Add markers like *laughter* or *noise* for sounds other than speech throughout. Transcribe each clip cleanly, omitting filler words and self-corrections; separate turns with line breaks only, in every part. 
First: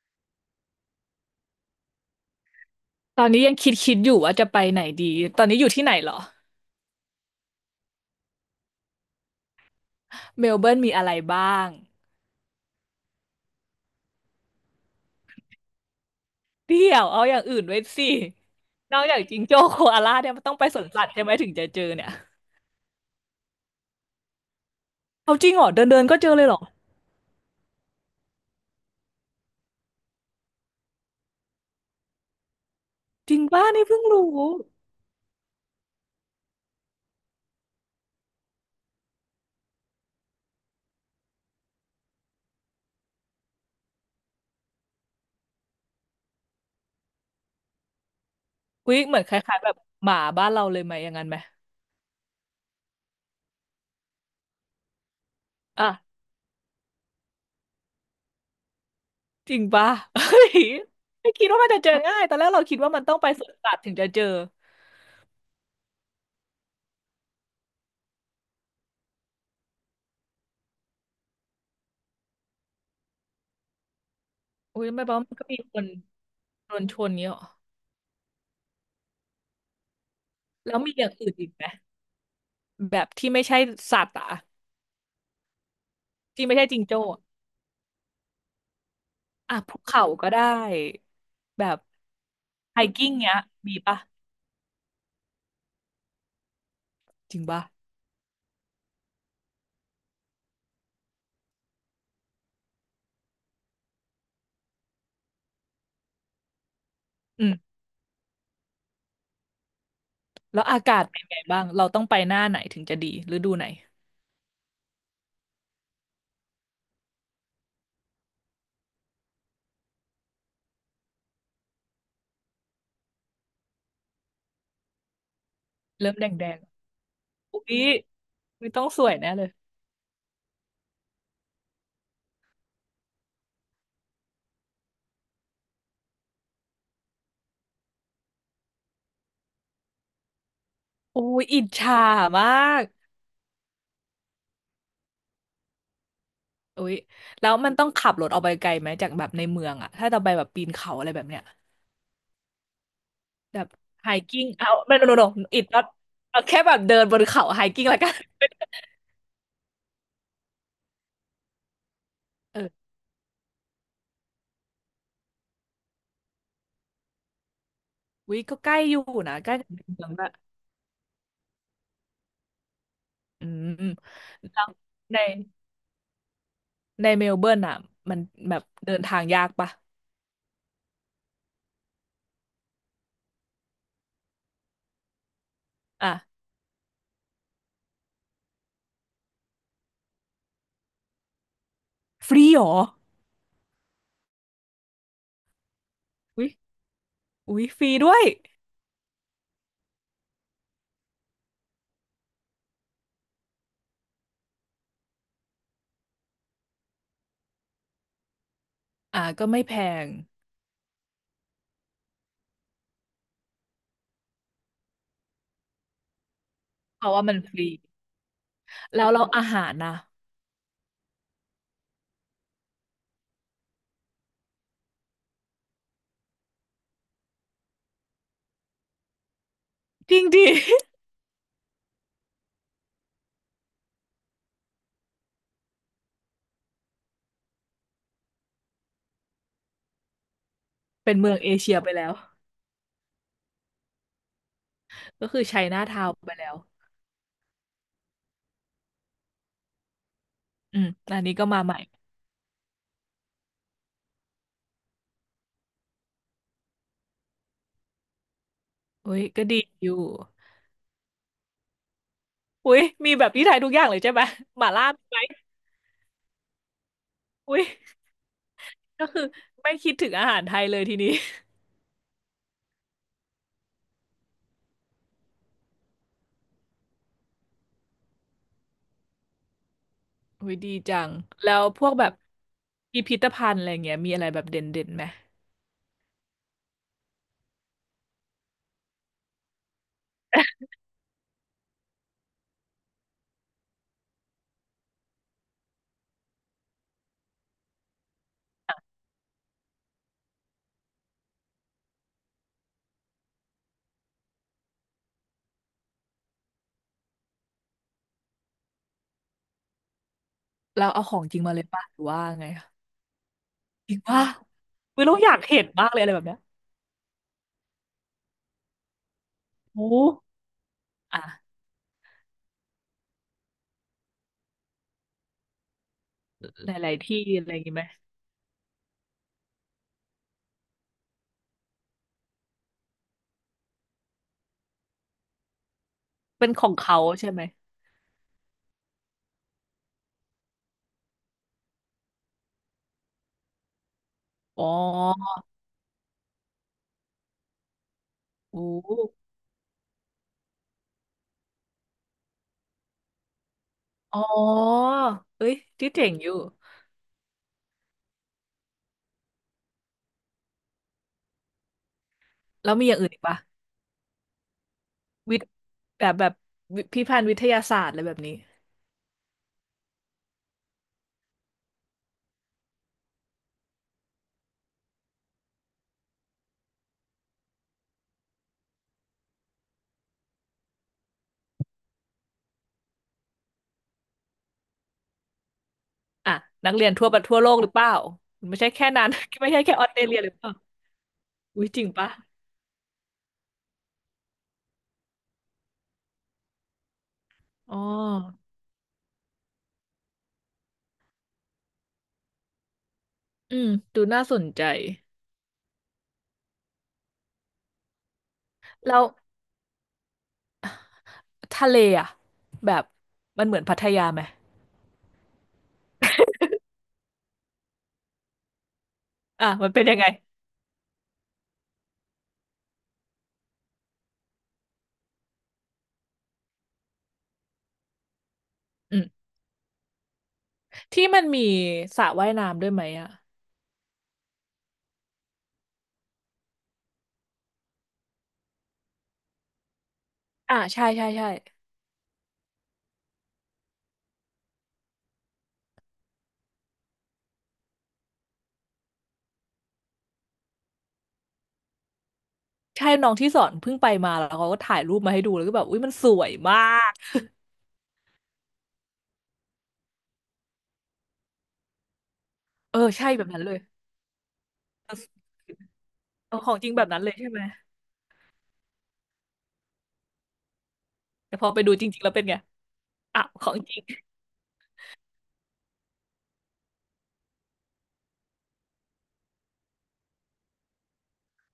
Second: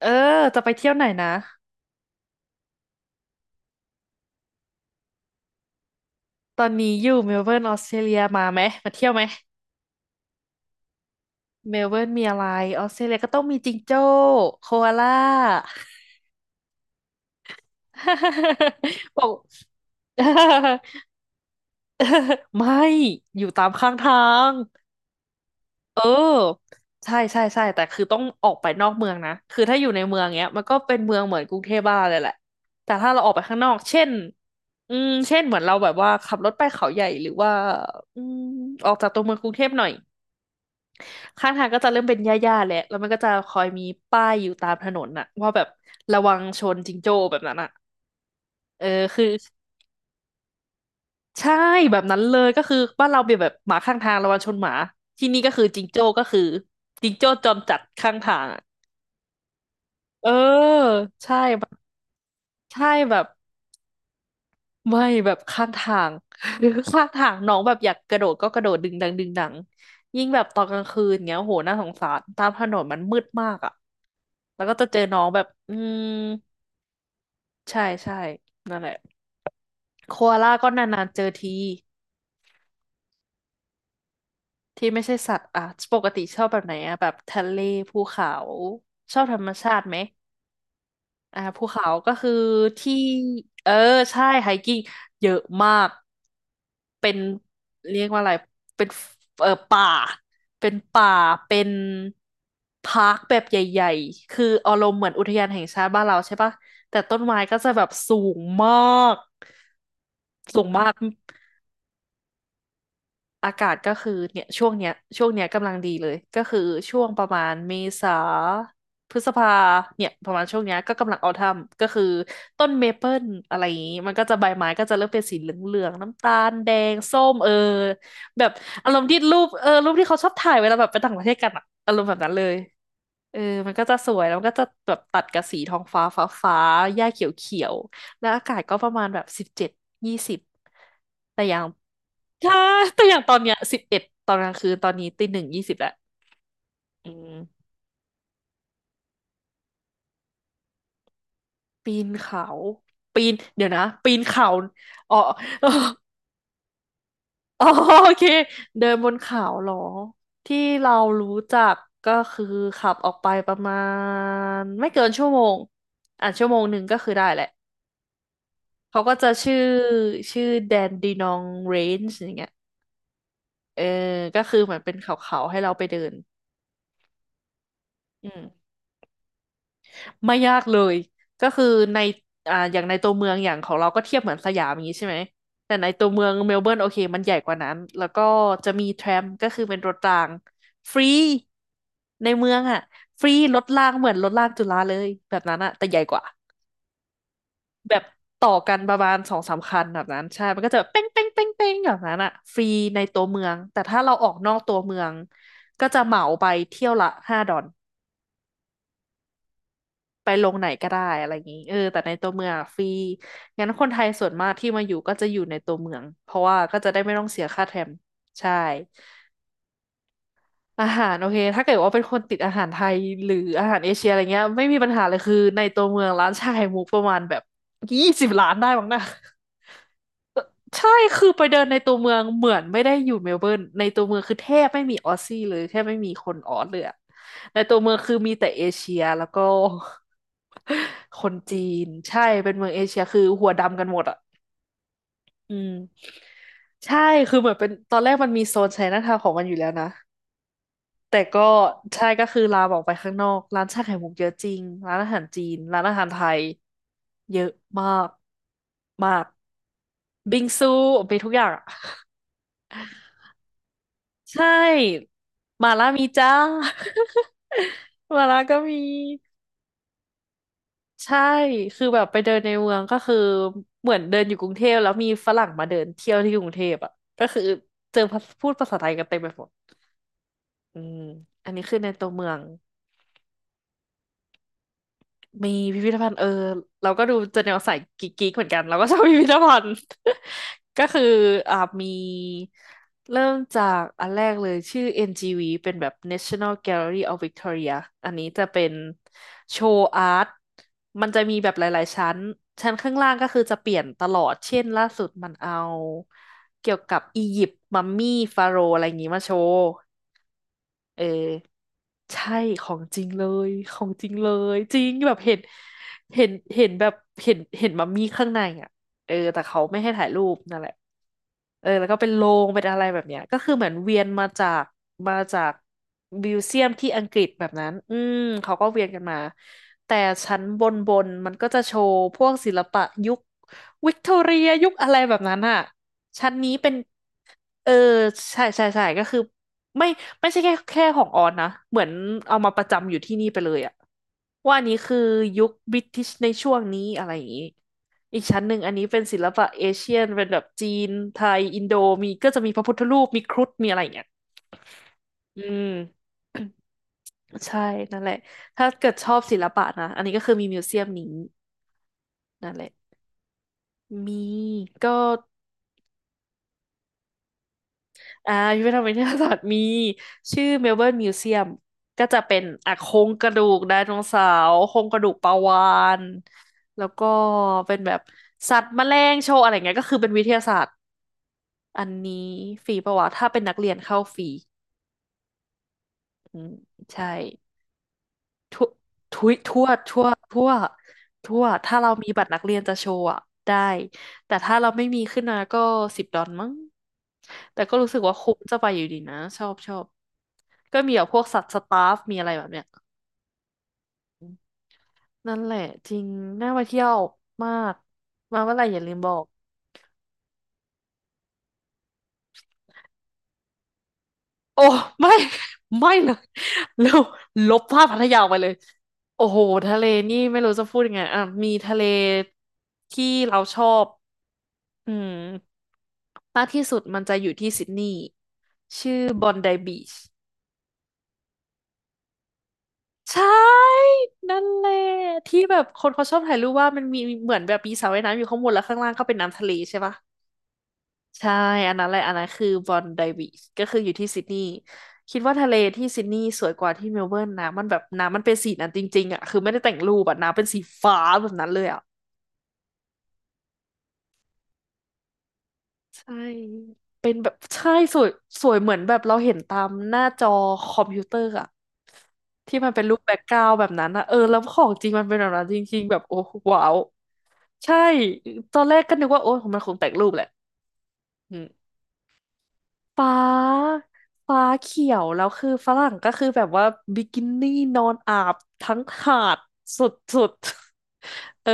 เออจะไปเที่ยวไหนนะ
ตอนนี้ยังคิดอยู่ว่าจะไปไหนดีตอนนี้อยู่ที่ไหนเหรอ
ตอนนี้อยู่เมลเบิร์นออสเตรเลียมาไหมมาเที่ยวไหม
เมลเบิร์นมีอะไรบ้าง
เมลเบิร์นมีอะไรออสเตรเลียก็ต้องมีจิงโจ้โคอาล่า
เดี๋ยวเอาอย่างอื่นไว้สินอก
*laughs*
จา
บ
ก
อก
จิงโจ้โคอาล่าเนี่
*laughs*
ยมันต้องไปสวนสัตว์ใช่ไหมถึงจะเจอเนี่ย
ไม่อยู่ตามข้างทาง
เอาจริงเหรอเดินเดิ
เอ
นก็เจอเลยเหรอ
อใช่ใช่ใช่แต่คือต้องออกไปนอกเมืองนะคือถ้าอยู่ในเมืองเนี้ยมันก็เป็นเมืองเหมือนกรุงเทพบ้านเาเลยแหละแต่ถ้าเราอ
จ
อก
ริ
ไป
ง
ข้าง
ป้า
นอก
นี่เพิ่
เช่
ง
น
รู้
เช่นเหมือนเราแบบว่าขับรถไปเขาใหญ่หรือว่าอืมออกจากตัวเมืองกรุงเทพหน่อย ข้างทางก็จะเริ่มเป็นหญ้าๆแหละแล้วมันก็จะคอยมีป้ายอยู่ตามถนนน่ะว่าแบบระวังชนจิงโจ้แบบนั้นอ่ะเออ
อุ๊ยเหมือ
คื
น
อ
คล้ายๆแบบหมาบ้านเราเลยไหมอย่างนั้นไหม
ใช่แบบนั้นเลยก็คือบ้านเราเป็นแบบหมาข้างทางระวังชนหมาที่นี่ก็คือจิงโจ้
อ่ะ
ก็คือจิงโจ้จอมจัดข้างทางอะ
จริงป้า *laughs* เฮ้
เออ
ยไม่
ใช่
คิดว่า
แบ
มัน
บ
จะเจอง่ายตอนแรกเราคิด
ใช่
ว่ามันต้
แบ
อง
บ
ไปสวนสัตว์ถึงจะเจอ
ไม่แบบข้างทาง *laughs* หรือข้างทางน้องแบบอยากกระโดดก็กระโดดดึงดังดึงดังยิ่งแบบตอนกลางคืนเงี้ยโหน่าสงสารตามถนนมันมืดมากอ่ะแล้วก็
อุ้
จะ
ย
เจอ
ไม่รา
น้อ
มั
ง
น
แบ
ก็
บ
มีคนโดนชนเนี้ยหรอ
ใช่ใช่นั่นแหละโคอาล่าก็
แล้วมีอ
นาน
ย่าง
ๆเจอ
อื่นอี
ที
กไหมแบบที่ไม่ใช่สัตว์อ่ะ
ที่ไม่ใช่สัตว์อ่ะปกติชอ
ที่
บ
ไม่
แบบ
ใช่
ไหน
จิง
อ่ะ
โจ้
แบบ
อะ
ทะเลภูเขาชอบธรรม
อ่ะ
ชา
ภู
ติไหม
เขาก็ได้
อ่า
แบ
ภู
บ
เขาก็คือ
ไฮ
ที่
กิ้งเนี้ย
เออ
มีปะ
ใช่ไฮกิ้งเยอะมากเป็น
จริงปะ
เรียกว่าอะไรเป็นเออป่าเป็นป่าเป็นพาร์คแบบใหญ่ๆคืออารมณ์เหมือนอุทยานแห่งชาติบ้านเราใช่ปะแต่ต้นไม้
อื
ก็จะ
ม
แบบสูงมากสู
แล้ว
ง
อา
มาก
กาศเป็นไงบ้างเราต้องไปหน้าไหนถึงจะดีฤดู
อา
ไหน
กาศก็คือเนี่ยช่วงเนี้ยช่วงเนี้ยกำลังดีเลยก็คือช่วงประมาณเมษาพฤษภาเนี่ยประมาณช่วงเนี้ยก็กำลังเอาทำก็คือต้นเมเปิลอะไรอย่างงี้มันก็จะใบไม้ก็จะเริ่มเป็นสีเหลืองๆ
เริ่ม
น้ำ
แด
ตา
งแด
ล
ง
แดงส้มเออ
อุ๊ย
แบบ
ไม่ต้อง
อาร
ส
มณ์
วย
ที่
แน่
รู
เล
ป
ย
เออรูปที่เขาชอบถ่ายเวลาแบบไปต่างประเทศกันอะอารมณ์แบบนั้นเลยเออมันก็จะสวยแล้วมันก็จะแบบตัดกับสีทองฟ้าฟ้าฟ้าหญ้าเขียวเขียวแล้วอากาศก็ประมาณแบบ17ยี่สิบ
โอ้
แต่
ย
อย่า
อิ
ง
จฉามา
ใช่
ก
แต่อย่างตอนเนี้ย11ตอนกลางคืนตอนนี้ตีหนึ่งยี่สิบแล้ว
อุ๊ย
อื
แล้ว
ม
มันต้องขับรถออกไปไกลไหมจากแบบในเมืองอะถ้าเราไปแบบปีนเขาอะไรแบบเนี้ย
ปีนเขาปีน
แบ
เดี๋ย
บ
วนะ
ไฮ
ปีน
กิ้
เขา
งเอาไม่โน
อ๋อ
โนอิ
*laughs*
ด
อ๋อ
น็อตเอาแค่แบบเดินบนเขาไฮ
อ๋อ
กิ้งละ
โอ
กัน
เคเดินบนเขาเหรอที่เรารู้จักก็คือ
เออ
ขับออกไปประมาณไม่เกินชั่วโมงอ่ะชั่วโมงหนึ่งก็คือได้แหละ
วิก็ใกล้อ
เขา
ยู่
ก็จะ
นะใก
ชื่
ล้
อ
กับในเมืองละ
ชื่อแดนดีนองเรนจ์อย่างเงี้ย
อื
เออ
ม
ก็คือ
แล้ว
เหมือนเป็นเข
ใน
าๆให้เราไปเดิน
ในเมลเบิร์นอ่ะมัน
อืม
แบบเดินทางยากปะ
ไม่ยากเลยก็คือในอ่าอย่างในตัวเมืองอย่างของเรา ก็เทียบเหมือนสยามอย่างนี้ใช่ไหมแต่ในตัวเมือง
อ่ะ
เมลเบิร์นโอเคมันใหญ่กว่านั้น แล้วก็จะมีแทรมก็คือเป็นรถรางฟรีใน
ฟรี
เมือ
เห
ง
รอ
อ่ะฟรีรถรางเหมือนรถรางจุฬาเลยแบบนั้นอ่ะแต่ใหญ่กว่า
อุ๊ยอุ๊ยฟรี
แบบ
ด้วย
ต่อกันประมาณสองสามคันแบบนั้นใช่มันก็จะเป้งเป้งเป้งเป้งแบบนั้นอ่ะฟรีในตัวเมืองแต่ถ้าเราออกนอกตัวเมืองก็จะเหมาไปเที่ยวละ5ดอน
อ่ะก็ไม่แพง
ไปลงไหนก็ได้อะไรอย่างงี้เออแต่ในตัวเมืองอะฟรีงั้นคนไทยส่วนมากที่มาอยู่ก็จะอยู่ในตัวเมืองเพราะว่าก็จะได้
เพ
ไม่
ราะ
ต้
ว่า
อง
มัน
เสีย
ฟ
ค่า
รี
แทรมใช่
แล้วเราอาหารนะ
อาหารโอเคถ้าเกิดว่าเป็นคนติดอาหารไทยหรืออาหารเอเชียอะไรเงี้ยไม่มีปัญหาเลยคือในตัวเมืองร้านชาไข่มุกประมาณแบบยี่สิบร้านได้บ้างนะ
จริงดิ
ใช่คือไปเดินในตัวเมืองเหมือนไม่ได้อยู่เมลเบิร์นในตัวเมืองคือแทบไม่มีออสซี่เลยแทบไม่มีคนออสเลยอะในตัวเมืองคือมีแต่เอเชียแล้วก็
*laughs* เป็น
*laughs* ค
เมื
น
องเอ
จี
เชีย
น
ไปแล้ว
ใช่เป็นเมืองเอเชียคือหัวดำกันหมดอ่ะ
ก็คือ
อื
ไช
ม
น่าทาวน์ไปแล้ว
ใช่ คือเหมือนเป็นตอนแรกมันมีโซนไชน่าทาวน์ของมันอยู่แล้วนะ
อืม
แต่
อันนี้
ก็
ก็มาใหม่
ใช่ก็คือลามออกไปข้างนอกร้านชาไข่มุกเยอะจริงร้านอาหารจีนร้านอาหารไทยเยอะมากมา
อุ๊ย
ก
ก็ดีอยู่
บิงซูมีทุกอย่างอะ
อุ๊ยมีแบบที่ไทยทุกอย่างเลยใช่ไหม
ใช่
หม่าล่ามีไหม
หมาล่ามีจ้า
อุ๊ย
*laughs* หมาล่าก็มี
ก็คือไม่คิดถึงอาหารไทยเลยทีนี้
ใช่คือแบบไปเดินในเมืองก็คือเหมือนเดินอยู่กรุงเทพแล้วมีฝรั่งมาเดินเที่ยวที่กรุงเทพอ่ะก็คือเจอพูดภาษาไทยกันเต็มไปหมด
อุ้ยดี
อื
จั
ม
ง
อั
แล้
นนี้
ว
คือ
พ
ใน
วก
ตั
แบ
ว
บ
เมือง
พิพิธภัณฑ์อะไรเงี้ยมีอะไรแบบเด่นเด่นไหม
มีพิพิธภัณฑ์เออเราก็ดูจะแนวสายกิ๊กๆเหมือนกันเราก็ชอบพิพิธภัณฑ์ *laughs* ก็คืออ่ามีเริ่มจากอันแรกเลยชื่อ NGV เป็นแบบ National Gallery of Victoria อันนี้จะเป็นโชว์อาร์ตมันจะมีแบบหลาย ๆ ชั้นชั้นข้างล่างก็คือจะเปลี่ยนตลอดเช่นล่าสุดมันเอาเกี่ยวกับอียิปต์มัมมี่ฟาโรห์อะไรอย่างนี้มาโชว์
เรา
เอ
เอาของจริ
อ
งมาเลยป่ะหรือว่า
ใช่
ไง
ข
อะ
องจริงเลยของ
จริง
จริง
ป่ะ
เลยจริง
อุ้ย
แบ
เรา
บ
อ
เห็
ยา
น
กเห็นมากเลยอะไรแบ
เห็
บ
น
เนี้ย
เห็นแบบเห็นเห็นมัมมี่ข้างในอ่ะเออแต่เขาไม่
โอ้
ให้ถ่ายรูปนั่นแหละ
อ่ะ
เออแล้วก็เป็นโรงเป็นอะไรแบบเนี้ยก็คือเหมือนเวียนมาจากมิวเซีย
ห
มที่
ลาย
อั
ๆ
งก
ที่
ฤษแบ
อะไร
บ
อย่าง
นั้น
งี้ไหม
อืมเขาก็เวียนกันมาแต่ชั้นบนมันก็จะโชว์พวกศิลปะยุควิกตอเรียยุคอะไรแบบนั้นอ่ะชั้น
เป็
นี้
นขอ
เป็
ง
น
เขาใช่ไหม
เออใช่ใช่ใช่ก็คือ ไม่ไม่ใช่แค่ของออนนะเหมือนเอามาประจำอยู่ที่นี่ไปเลยอะว่าอั
อ๋
น
อ
นี้คือยุคบริติชในช่วงนี้อะไรอย่างนี้อีกชั้นหนึ่ง
โอ้
อันนี้เป็นศิลปะเอเชียนเป็นแบบจีนไทยอินโดมีก็จะมีพระพุทธรูปมีครุฑมีอะไรอย่างเงี้ย
อ๋อ
อื
เอ้ย
ม
ที่เจ๋งอยู่
*coughs* ใช่นั่นแหละถ้าเกิดชอบศิลปะนะอันนี้ก็คือมีมิวเซียมนี้นั่นแหละ
แล้วมีอย่างอื่นอีกป่ะ
มีก็
วิทย์แบบแบบวิพิพิธภัณฑ์วิทยาศาสตร์อะไรแบบ
อ่า
นี้
พิพิธภัณฑ์วิทยาศาสตร์มีชื่อเมลเบิร์นมิวเซียมก็จะเป็นอ่ะโครงกระดูกไดโนเสาร์โครงกระดูกปลาวาฬแล้วก็เป็นแบบสัตว์แมลงโชว์อะไรเงี้ยก็คือเป็นวิทยาศาสตร์อันนี้ฟรีปะวะถ้าเป็นนักเรียนเข้าฟรี
อ่ะ
อืม
นักเรียน
ใช่
ทั่วประทั่วโลกหรือเปล่าไม่
ทั่ว
ใช่แค่นั้น
ทุย
*laughs* ไม่ใช่แค่ออสเตรเลียหรือ
ทั่
เป
ว
ล่า
ทั่ว
อุ้ย
ถ้า
จริง
เรามี
ป่ะ
บัตรนักเรียนจะโชว์อะได้แต่ถ้าเราไม่มีขึ้นมาก็10 ดอลมั้งแต่
อ๋
ก็
อ
รู้สึกว่าคุ้มจะไปอยู่ดีนะชอบชอบก็มีแบบพวกสัตว์สตาฟมีอะไรแบบเนี้ย
อืมดูน่าสนใจ
นั่นแหละจริงน่าไปเที่ยวมากมาเมื่อไหร่อย่าลื
แล้
ม
ว
บอก
ทะเลอ่ะแบบมันเหมือนพัทยาไหม
โอ้ไม่ *laughs* ไม่เลย *laughs* เร็วลบภาพพัทยาออกไปเลยโอ้โห
อ่ะมัน
ทะ
เป็
เล
นยังไง
นี่ไม่รู้จะพูดยังไงอ่ะมีทะเลที่เราชอบ อืมมากที่สุดมันจะอยู่ที่ซิดนีย์
อื
ชื่อ
ม
บอนไดบีช
ที่มันมีสระว่ายน้ำด้วยไหมอ่ะ
ใช่นั่นแหละที่แบบคนเขาชอบถ่ายรูปว่ามันมีเหมือนแบบมีสระว่ายน้ำอยู่ข้างบนแล้วข้างล่างก็เป็นน้ำทะเลใช่ปะ
อ่าใช่ใช่ใช่
ใช่อันนั้นแหละอันนั้นคือบอนไดบีชก็คืออยู่ที่ซิดนีย์คิดว่าทะเลที่ซิดนีย์สวยกว่าที่เมลเบิร์นนะมันแบบน้ำมันเป็นสีนั้นจริงๆอ่ะคือไม่ได้แต่งรูปอ่ะน้ำเป็นสีฟ้าแบบนั้นเลยอ่ะ
ใช่น้องที่สอนเพิ่งไปมาแล้วเขาก็ถ่ายรูปมาให้ดูแล้วก็แบบอุ้ยมันส
ใช่
วยมาก
เป็นแบบใช่สวยสวยเหมือนแบบเราเห็นตามหน้าจอคอมพิวเตอร์อะที่มัน
เออ
เป็นรูป
ใช่
แบ็ก
แบบ
กรา
นั้น
ว
เล
ด์
ย
แบบนั้นอะเออแล้วของจริงมันเป็นแบบนั้นจริงๆแบบโอ้
เอาของ
ว้า
จริง
ว
แบบนั้นเลยใช่ไหม
ใช่ตอนแรกก็นึกว่าโอ้มันคงแต่งรูปแหละอื
แต่
ม
พอไปดูจริงๆแล้วเป็นไง
ฟ้า
อ่ะของจริง
ฟ้าเขียวแล้วคือฝรั่งก็คือแบบว่าบิกินี่นอนอาบทั้งหาดสุดๆ *laughs* เออ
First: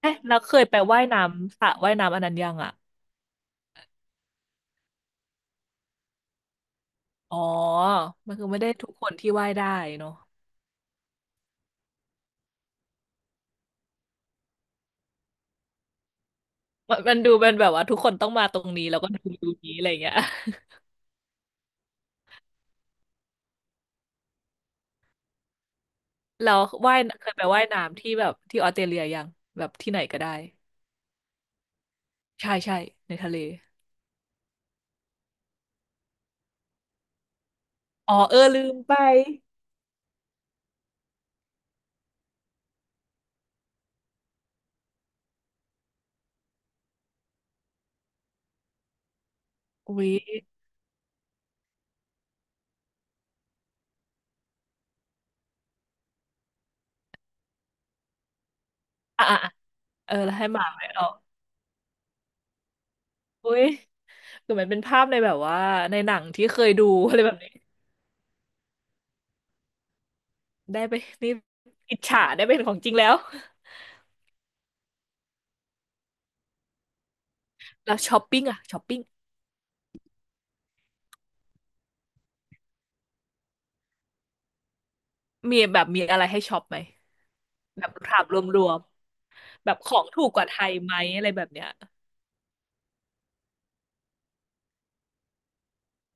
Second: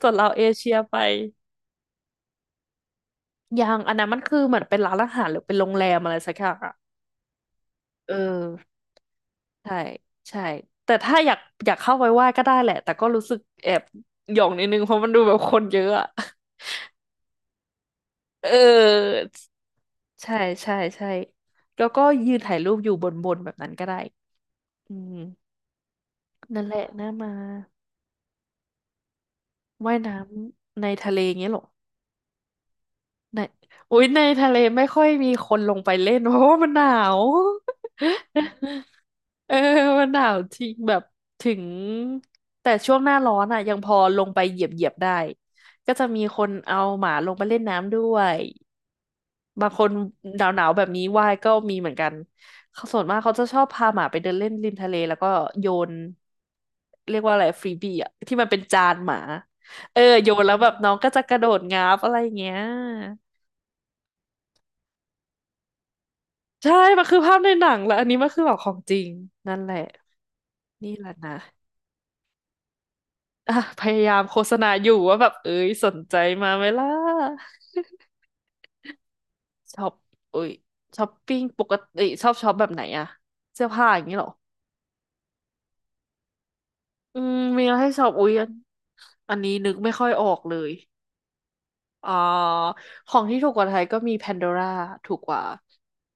ส่วน
เอ๊ะ
เรา
แล้ว
เอ
เคย
เชีย
ไป
ไป
ว่ายน้ำสระว่ายน้ำอันนั้นยังอ่ะ
ยังอันนั้นมันคือเหมือนเป็นร้านอาหารหรือเป็นโรงแรมอะไรสักอย่างอะ
อ๋อ
เออ
มันคือไม่ได้ทุกคนที่ว่ายได้
ใช่
เนาะ
ใช่แต่ถ้าอยากเข้าไปไหว้ก็ได้แหละแต่ก็รู้สึกแอบหย่องนิดนึงเพราะมันดูแบบคนเยอะอะ *laughs*
มันมันดูเป็นแบบว่าทุกคนต้องมา
เอ
ตรงนี้แล้วก็ดู
อ
ดูนี้อะไรอย่างเงี้ย
ใช่ใช่ใช่แล้วก็ยืนถ่ายรูปอยู่บนแบบนั้นก็ได้อืม
*laughs* แล้ว
นั่นแหละ
ว่าย
น่า
เค
มา
ยไปว่ายน้ำที่แบบที่ออสเตรเลียยังแบบที่
ว่า
ไห
ย
น
น้
ก็ได้
ำในทะเลเงี้ยเหรอ
ใช่ใช่ในทะเล
ในอุ๊ยในทะเลไม่ค่อยมีคนลงไปเล่น *laughs* เพราะว่ามันหนาว
อ๋อเออลืมไป
*laughs* เออมันหนาวจริงแบบถึงแต่ช่วงหน้าร้อนอ่ะยังพอลงไปเหยียบได้ก็จะมีคนเอาหมาลงไปเล่นน้ำด้วยบางคน
อุ๊ย
หนาวหนาวแบบนี้ว่ายก็มีเหมือนกันเขาส่วนมากเขาจะชอบพาหมาไปเดินเล่นริมทะเลแล้วก็โยนเรียกว่าอะไรฟรีบี้อะที่มันเป็นจานหมา
อ่ะอ่ะอ่ะ
เออ
เออ
โย
แล้ว
น
ให้
แล้
ห
ว
มา
แบบ
ไป
น้อง
เอา
ก็จะกระโดดงาบอะไรอย่างเงี้ย
อุ๊ยคือมันเป็นภาพในแบบว่าในหนังที่เคย
ใช่
ดู
มั
*laughs*
น
อะ
คื
ไร
อ
แบ
ภา
บ
พใน
นี้
หนังแล้วอันนี้มันคือแบบของจริงนั่นแหละ
ได้
นี่
ไป
แหละ
นี่
นะ
อิจฉาได้เป็นของจริงแล้ว
อ่ะพยายามโฆษณาอยู่ว่าแบบเอ้ยสนใจมาไหมล่ะ
แล้วช้อปปิ้งอะช้อปปิ้ง
ช็อปเอ้ยช้อปปิ้งปกติชอบช็อปแบบไหนอะเสื้อผ้าอย่างนี้เหรอ
มีแบบมีอะไรให้ช็อปไหม
อืมมีอะไร
แบ
ให้
บ
ช็อป
ถาม
อุ้ยอัน
รวม
อันนี้
ๆแบ
นึก
บข
ไม่
อ
ค่
ง
อย
ถู
ออ
กก
ก
ว่า
เล
ไท
ย
ยไหมอะไรแบบเนี้ย
อ่าของที่ถูกกว่าไทยก็มี Pandora ถูกกว่า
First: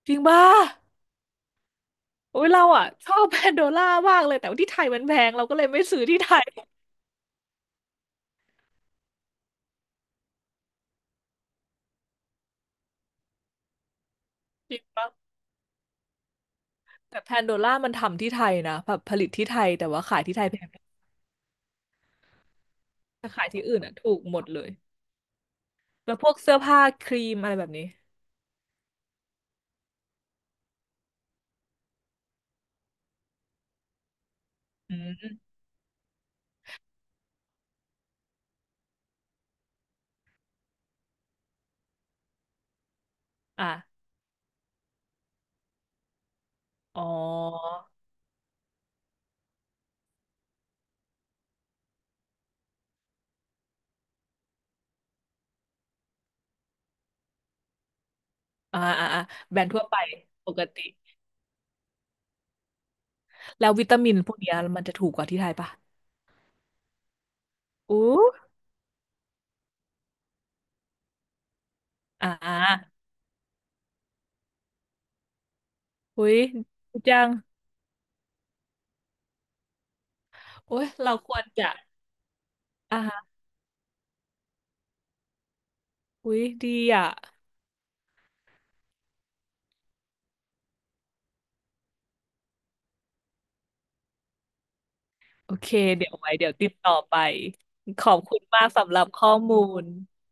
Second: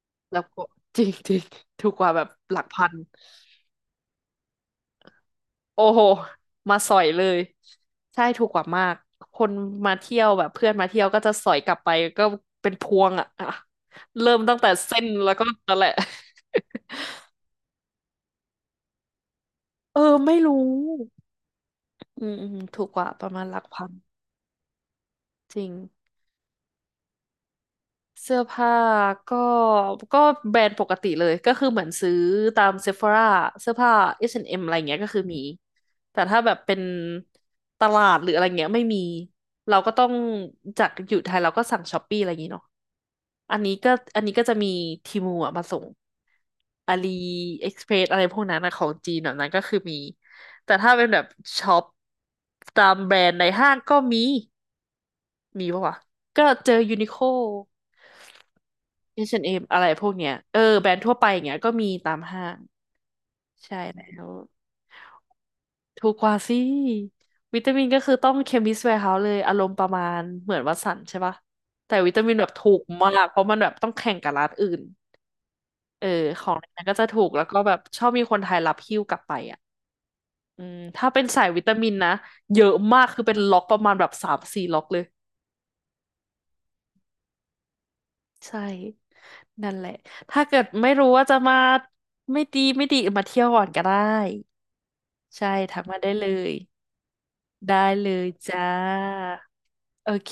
จริง
แล้
ป่ะ
วก็ *laughs* จริงจริงถูกกว่าแบบ
อุ้ย
หลั
เรา
กพั
อ่ะ
น
ชอบแพนโดล่ามากเลยแต่ว่าที่ไทยมันแพงเราก็เลยไม่
โอ้
ซื้
โห
อที่ไทย
มาสอยเลย ใช่ ถูกกว่ามาก คนมาเที่ยวแบบเพื่อนมาเที่ยวก็จะสอยกลับไปก็เป็นพวงอ่ะอะเริ่มตั้งแต่
จริง
เส้น
ปะ
แล้วก็นั่นแหละ
แต่แพนโดล่ามันทำที่ไทยนะแบบผลิตที่ไทยแต่
เออ
ว่าขาย
ไม่
ที่ไทยแพ
รู้
ง
อืมอืมถูกกว่าป
ถ้า
ระมาณ
ขาย
หลั
ที่
ก
อื่น
พัน
อ่ะถูกหมดเลย
จริง
แล้วพวกเสื้อผ้าครีมอะไรแบบนี้
เสื้อผ้าก็ก็แบรนด์ปกติเลยก็คือเหมือนซื้อตามเซฟ h o ร a เสื้อผ้า H&M อสแอนด์เอ็มอะไร
อื
เงี้ยก็คือมี
ม
แต่ถ้าแบบเป็นตลาดหรืออะไรเงี้ยไม่มีเราก็ต้องจากอยู่ไทยเราก็สั่งช้อปปี้อะไรอย่างงี้เนาะอัน
อ่ะ
นี้ก็อันนี้ก็จะมีทีมูอะมาส่งอา
อ๋อ
ลีเอ็กซ์เพรสอะไรพวกนั้นนะของจีนแบบนั้นก็คือมีแต่ถ้าเป็นแบบช็อปตามแบรนด์ในห้างก็มีมีปะวะก็เจอยูนิโค
อ่าอ่าอ่าแบร
H&M อช
นด์
แอน
ทั่ว
ด์เอ็มอะ
ไป
ไรพวกเนี้ย
ป
เอ
ก
อ
ติ
แบรนด์ทั่วไปอย่างเงี้ยก็มีตามห้าง
แล้ว
ใช่
วิตา
แล้
มิน
ว
พวกเนี้ยมันจะถูกกว่าที่ไทยปะ
ถูกกว่าสิวิตามินก็คือ
อู้
ต้อง Chemist Warehouse เลยอารมณ์ประมาณเหมือนวัตสันใช่ปะแต่วิตา
อ่
มินแบบถูก
า
มากเพราะมันแบบต้องแข่งกับร้านอื่นเออ
อุ้ย
ของนั้นก็
ดี
จะ
จั
ถูก
ง
แล้วก็แบบชอบมีคนไทยรับหิ้วกลับไปอ่ะอืม
โอ้ย
ถ้า
เรา
เป็น
คว
สา
ร
ยวิ
จะ
ตามินนะเยอะ
อ่า
มาก
ฮะ
คือเป็นล็อกประมาณแบบ3-4 ล็อกเลย
อุ้ยดีอ่ะ
ใช่นั่นแหละถ้าเกิดไม่รู้ว่าจะมาไม่ดีมาเที่ยวก่อนก็ได้ ใช่
โอเค
ทักมา
เดี๋
ได้
ยว
เล
ไว้เดี๋
ย
ยวติดต่อไป
ได้
ข
เล
อบ
ย
คุณ
จ้า
มากสำหรับข้อมูล
โอเค